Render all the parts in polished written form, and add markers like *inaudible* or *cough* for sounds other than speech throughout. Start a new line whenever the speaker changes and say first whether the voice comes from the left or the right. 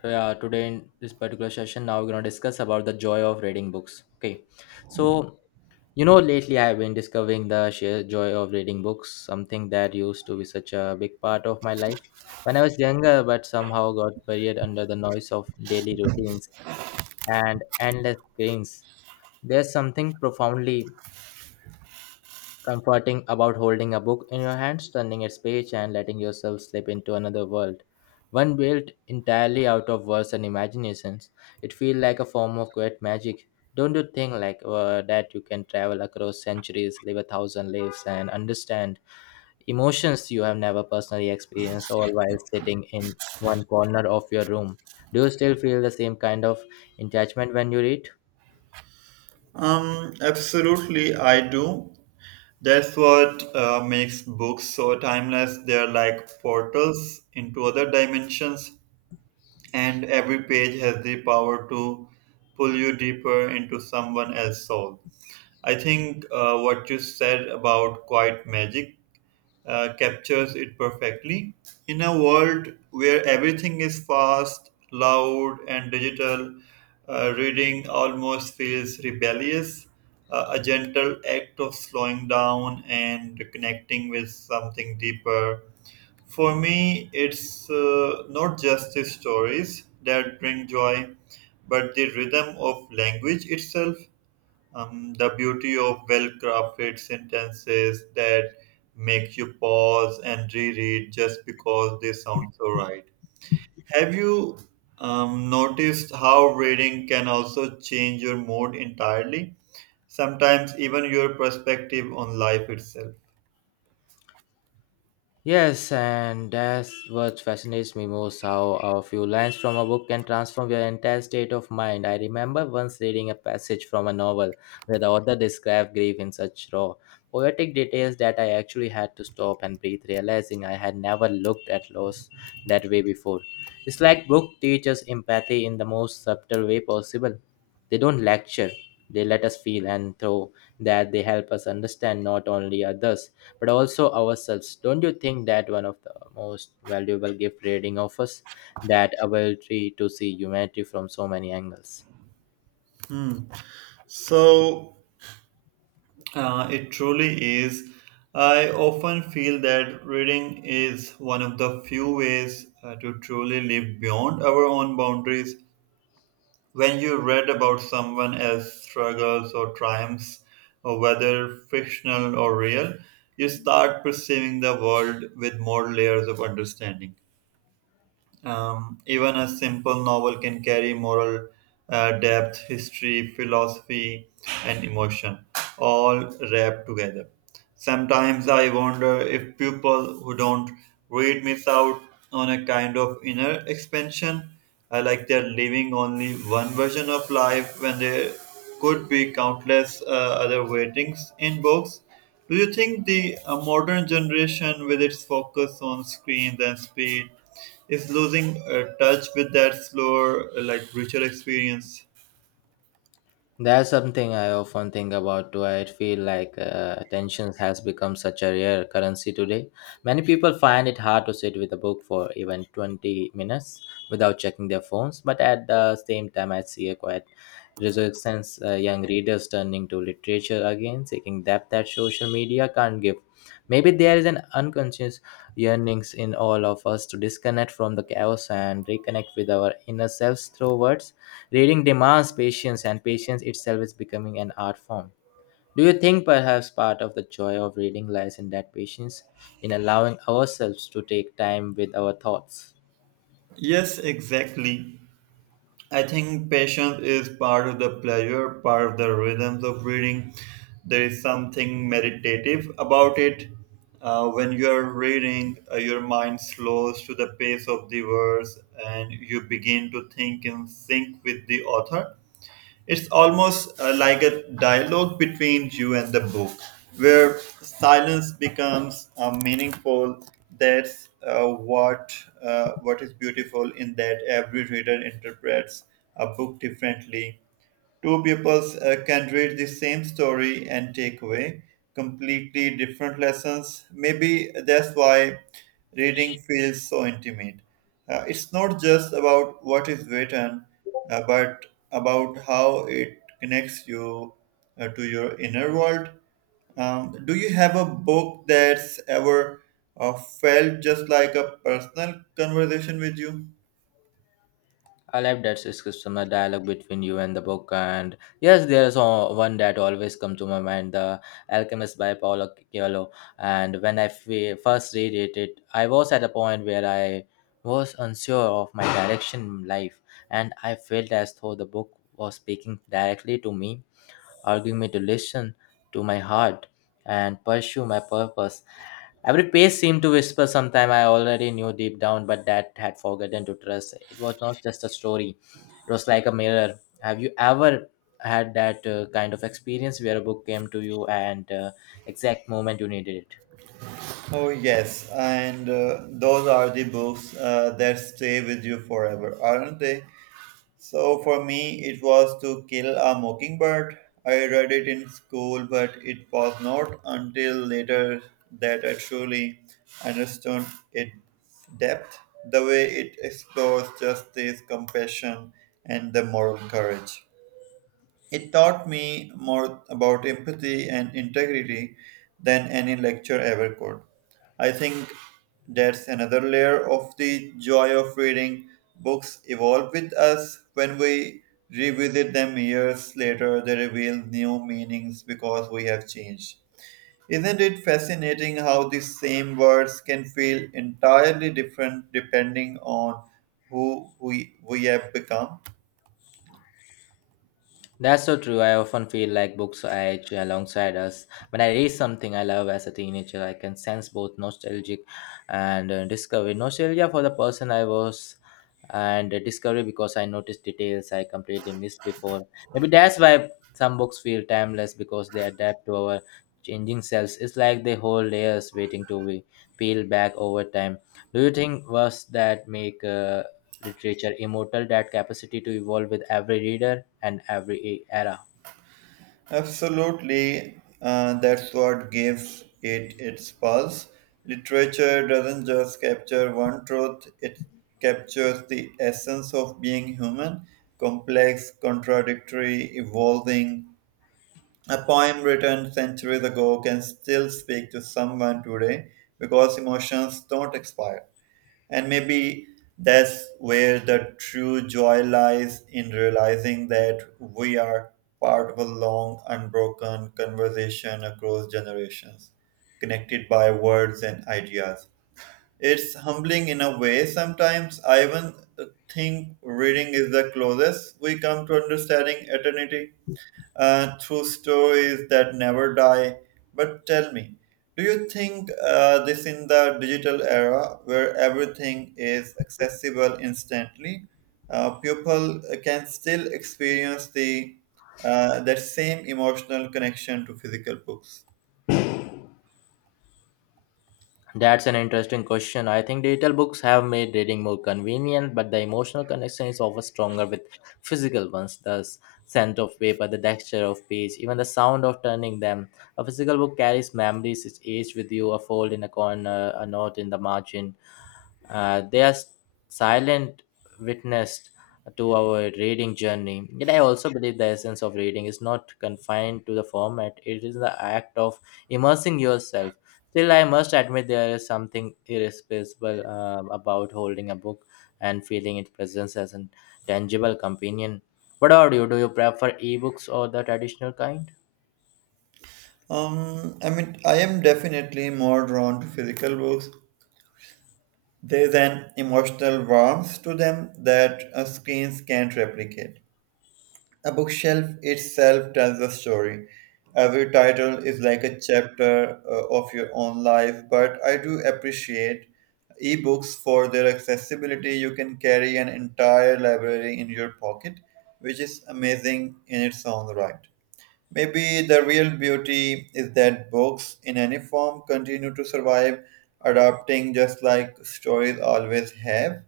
left: So, yeah, today in this particular session now we're going to discuss about the joy of reading books, okay. So lately I've been discovering the sheer joy of reading books, something that used to be such a big part of my life when I was younger, but somehow got buried under the noise of daily routines and endless screens. There's something profoundly comforting about holding a book in your hands, turning its page, and letting yourself slip into another world. One built entirely out of words and imaginations. It feels like a form of great magic. Don't you think, like that you can travel across centuries, live a thousand lives, and understand emotions you have never personally experienced, all while sitting in one corner of your room? Do you still feel the same kind of attachment when you read?
right: Absolutely, I do. That's what makes books so timeless. They're like portals into other dimensions, and every page has the power to pull you deeper into someone else's soul. I think what you said about quiet magic captures it perfectly. In a world where everything is fast, loud, and digital, reading almost feels rebellious, a gentle act of slowing down and connecting with something deeper. For me, it's not just the stories that bring joy, but the rhythm of language itself the beauty of well-crafted sentences that make you pause and reread just because they sound so right. Have you noticed how reading can also change your mood entirely? Sometimes even your perspective on life itself.
left: Yes, and that's what fascinates me most, how a few lines from a book can transform your entire state of mind. I remember once reading a passage from a novel where the author described grief in such raw, poetic details that I actually had to stop and breathe, realizing I had never looked at loss that way before. It's like book teaches empathy in the most subtle way possible. They don't lecture, they let us feel, and through that, they help us understand not only others but also ourselves. Don't you think that one of the most valuable gift reading offers, that ability to see humanity from so many angles?
right: Hmm. So it truly is. I often feel that reading is one of the few ways to truly live beyond our own boundaries. When you read about someone else's struggles or triumphs, or whether fictional or real, you start perceiving the world with more layers of understanding. Even a simple novel can carry moral depth, history, philosophy, and emotion, all wrapped together. Sometimes I wonder if people who don't read miss out on a kind of inner expansion. I like they're living only one version of life when there could be countless other weightings in books. Do you think the modern generation, with its focus on screens and speed, is losing touch with that slower, like richer experience?
left: That's something I often think about too. I feel like attention has become such a rare currency today. Many people find it hard to sit with a book for even 20 minutes without checking their phones, but at the same time, I see a quite resistance, young readers turning to literature again, seeking depth that social media can't give. Maybe there is an unconscious yearnings in all of us to disconnect from the chaos and reconnect with our inner selves through words. Reading demands patience, and patience itself is becoming an art form. Do you think perhaps part of the joy of reading lies in that patience, in allowing ourselves to take time with our thoughts?
right: Yes, exactly. I think patience is part of the pleasure, part of the rhythms of reading. There is something meditative about it. When you are reading, your mind slows to the pace of the verse and you begin to think and sync with the author. It's almost like a dialogue between you and the book, where silence becomes meaningful. That's what is beautiful in that every reader interprets a book differently. Two pupils can read the same story and take away completely different lessons. Maybe that's why reading feels so intimate. It's not just about what is written, but about how it connects you to your inner world. Do you have a book that's ever felt just like a personal conversation with you?
left: I love that discussion, a dialogue between you and the book. And yes, there's one that always comes to my mind, The Alchemist by Paulo Coelho. And when I first read it, it, I was at a point where I was unsure of my direction in life. And I felt as though the book was speaking directly to me, urging me to listen to my heart and pursue my purpose. Every page seemed to whisper sometime I already knew deep down, but that had forgotten to trust. It was not just a story, it was like a mirror. Have you ever had that kind of experience where a book came to you and exact moment you needed it?
right: Oh, yes. And those are the books that stay with you forever, aren't they? So for me, it was To Kill a Mockingbird. I read it in school, but it was not until later that I truly understood its depth, the way it explores justice, compassion, and the moral courage. It taught me more about empathy and integrity than any lecture ever could. I think that's another layer of the joy of reading. Books evolve with us. When we revisit them years later, they reveal new meanings because we have changed. Isn't it fascinating how the same words can feel entirely different depending on who we have become?
left: That's so true. I often feel like books age alongside us. When I read something I love as a teenager, I can sense both nostalgic and discovery. Nostalgia for the person I was and discovery because I noticed details I completely missed before. Maybe that's why some books feel timeless, because they adapt to our changing selves. It's like they hold layers waiting to be peeled back over time. Do you think was that make literature immortal? That capacity to evolve with every reader and every era.
right: Absolutely, that's what gives it its pulse. Literature doesn't just capture one truth, it captures the essence of being human complex, contradictory, evolving. A poem written centuries ago can still speak to someone today because emotions don't expire. And maybe that's where the true joy lies in realizing that we are part of a long, unbroken conversation across generations, connected by words and ideas. It's humbling in a way. Sometimes I even think reading is the closest we come to understanding eternity through stories that never die. But tell me, do you think this in the digital era where everything is accessible instantly, people can still experience the that same emotional connection to physical books?
left: That's an interesting question. I think digital books have made reading more convenient, but the emotional connection is often stronger with physical ones. The scent of paper, the texture of page, even the sound of turning them. A physical book carries memories, it's aged with you, a fold in a corner, a note in the margin. They are silent witness to our reading journey. Yet I also believe the essence of reading is not confined to the format, it is the act of immersing yourself. Still, I must admit there is something irreplaceable about holding a book and feeling its presence as a tangible companion. What about you? Do you prefer ebooks or the traditional kind?
right: I mean, I am definitely more drawn to physical books. There is an emotional warmth to them that screens can't replicate. A bookshelf itself tells a story. Every title is like a chapter of your own life, but I do appreciate ebooks for their accessibility. You can carry an entire library in your pocket, which is amazing in its own right. Maybe the real beauty is that books in any form continue to survive, adapting just like stories always have.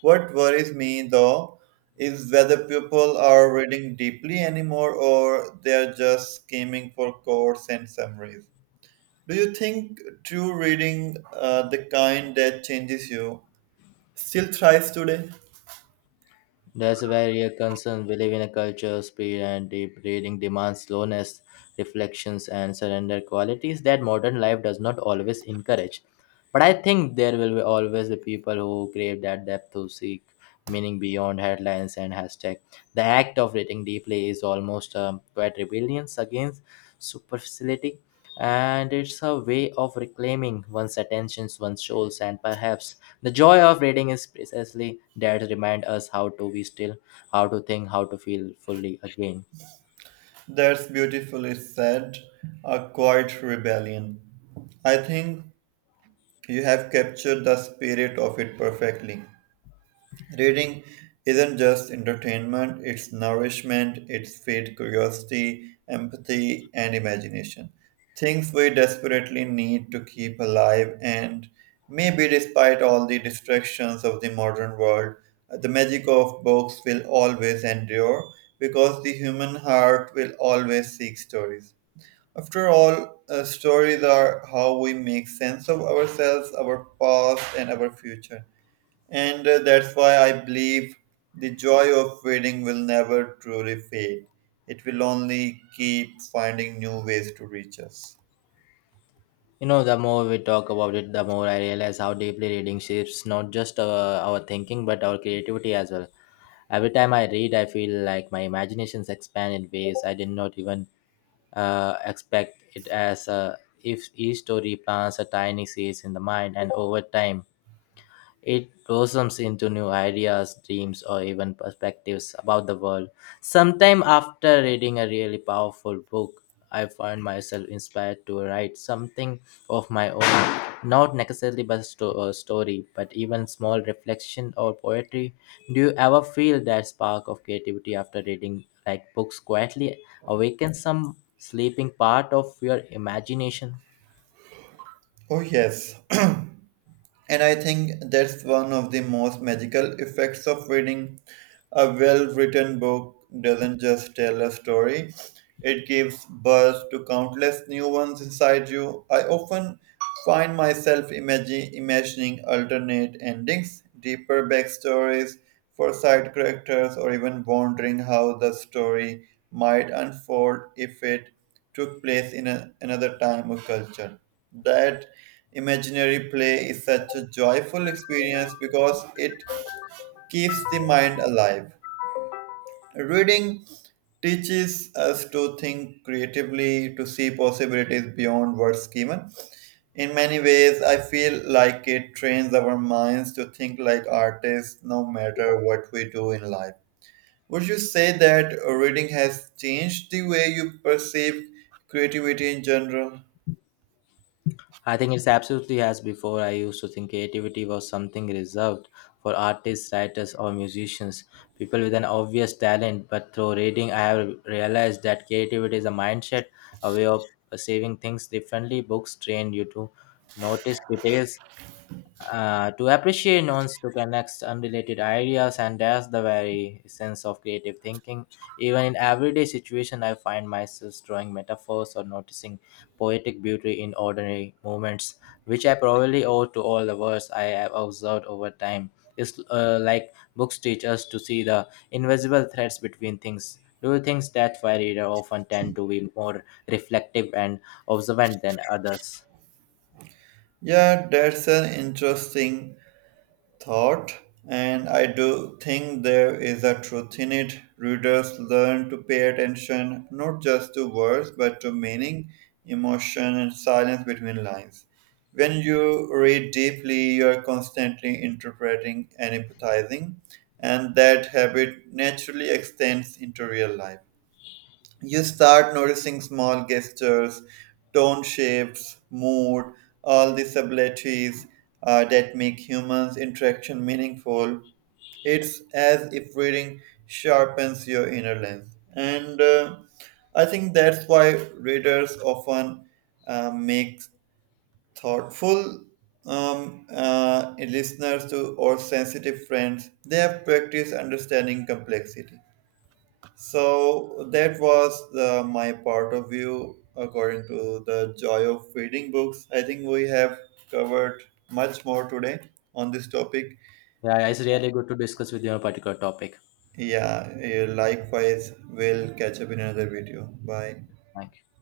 right: What worries me though is whether people are reading deeply anymore or they're just skimming for quotes and summaries. Do you think true reading, the kind that changes you, still thrives today?
left: That's a very real concern. We live in a culture, speed and deep reading demands slowness, reflections, and surrender qualities that modern life does not always encourage. But I think there will be always be people who crave that depth, to seek meaning beyond headlines and hashtag. The act of reading deeply is almost a quiet rebellion against superficiality, and it's a way of reclaiming one's attentions, one's souls, and perhaps the joy of reading is precisely that, remind us how to be still, how to think, how to feel fully again.
right: That's beautifully said, a quiet rebellion. I think you have captured the spirit of it perfectly. Reading isn't just entertainment, it's nourishment, it's feeds curiosity, empathy, and imagination. Things we desperately need to keep alive, and maybe despite all the distractions of the modern world, the magic of books will always endure because the human heart will always seek stories. After all, stories are how we make sense of ourselves, our past, and our future. And that's why I believe the joy of wedding will never truly fade. It will only keep finding new ways to reach us.
left: You know, the more we talk about it, the more I realize how deeply reading shapes not just our thinking but our creativity as well. Every time I read, I feel like my imaginations expand in ways I did not even expect. It as if each story plants a tiny seeds in the mind, and over time it blossoms into new ideas, dreams, or even perspectives about the world. Sometime after reading a really powerful book, I find myself inspired to write something of my own, not necessarily but a story, but even small reflection or poetry. Do you ever feel that spark of creativity after reading, like books quietly awaken some sleeping part of your imagination?
right: Oh, yes. *clears throat* And I think that's one of the most magical effects of reading. A well written book doesn't just tell a story, it gives birth to countless new ones inside you. I often find myself imagining alternate endings, deeper backstories for side characters, or even wondering how the story might unfold if it took place in another time or culture. That imaginary play is such a joyful experience because it keeps the mind alive. Reading teaches us to think creatively, to see possibilities beyond what's given. In many ways, I feel like it trains our minds to think like artists no matter what we do in life. Would you say that reading has changed the way you perceive creativity in general?
left: I think it's absolutely as before. I used to think creativity was something reserved for artists, writers, or musicians, people with an obvious talent. But through reading, I have realized that creativity is a mindset, a way of perceiving things differently. Books train you to notice details, to appreciate nouns, to connect unrelated ideas, and that's the very sense of creative thinking. Even in everyday situation I find myself drawing metaphors or noticing poetic beauty in ordinary moments, which I probably owe to all the words I have observed over time. It's like books teach us to see the invisible threads between things. Do you think that why reader often tend to be more reflective and observant than others?
right: Yeah, that's an interesting thought, and I do think there is a truth in it. Readers learn to pay attention not just to words but to meaning, emotion, and silence between lines. When you read deeply, you are constantly interpreting and empathizing, and that habit naturally extends into real life. You start noticing small gestures, tone shifts, mood, all the subtleties that make humans' interaction meaningful. It's as if reading sharpens your inner lens. And I think that's why readers often make thoughtful listeners to or sensitive friends. They have practiced understanding complexity. So that was my part of view according to the joy of reading books. I think we have covered much more today on this topic.
left: Yeah, it's really good to discuss with you on a particular topic.
right: Yeah, likewise, we'll catch up in another video. Bye.
left: Thank you.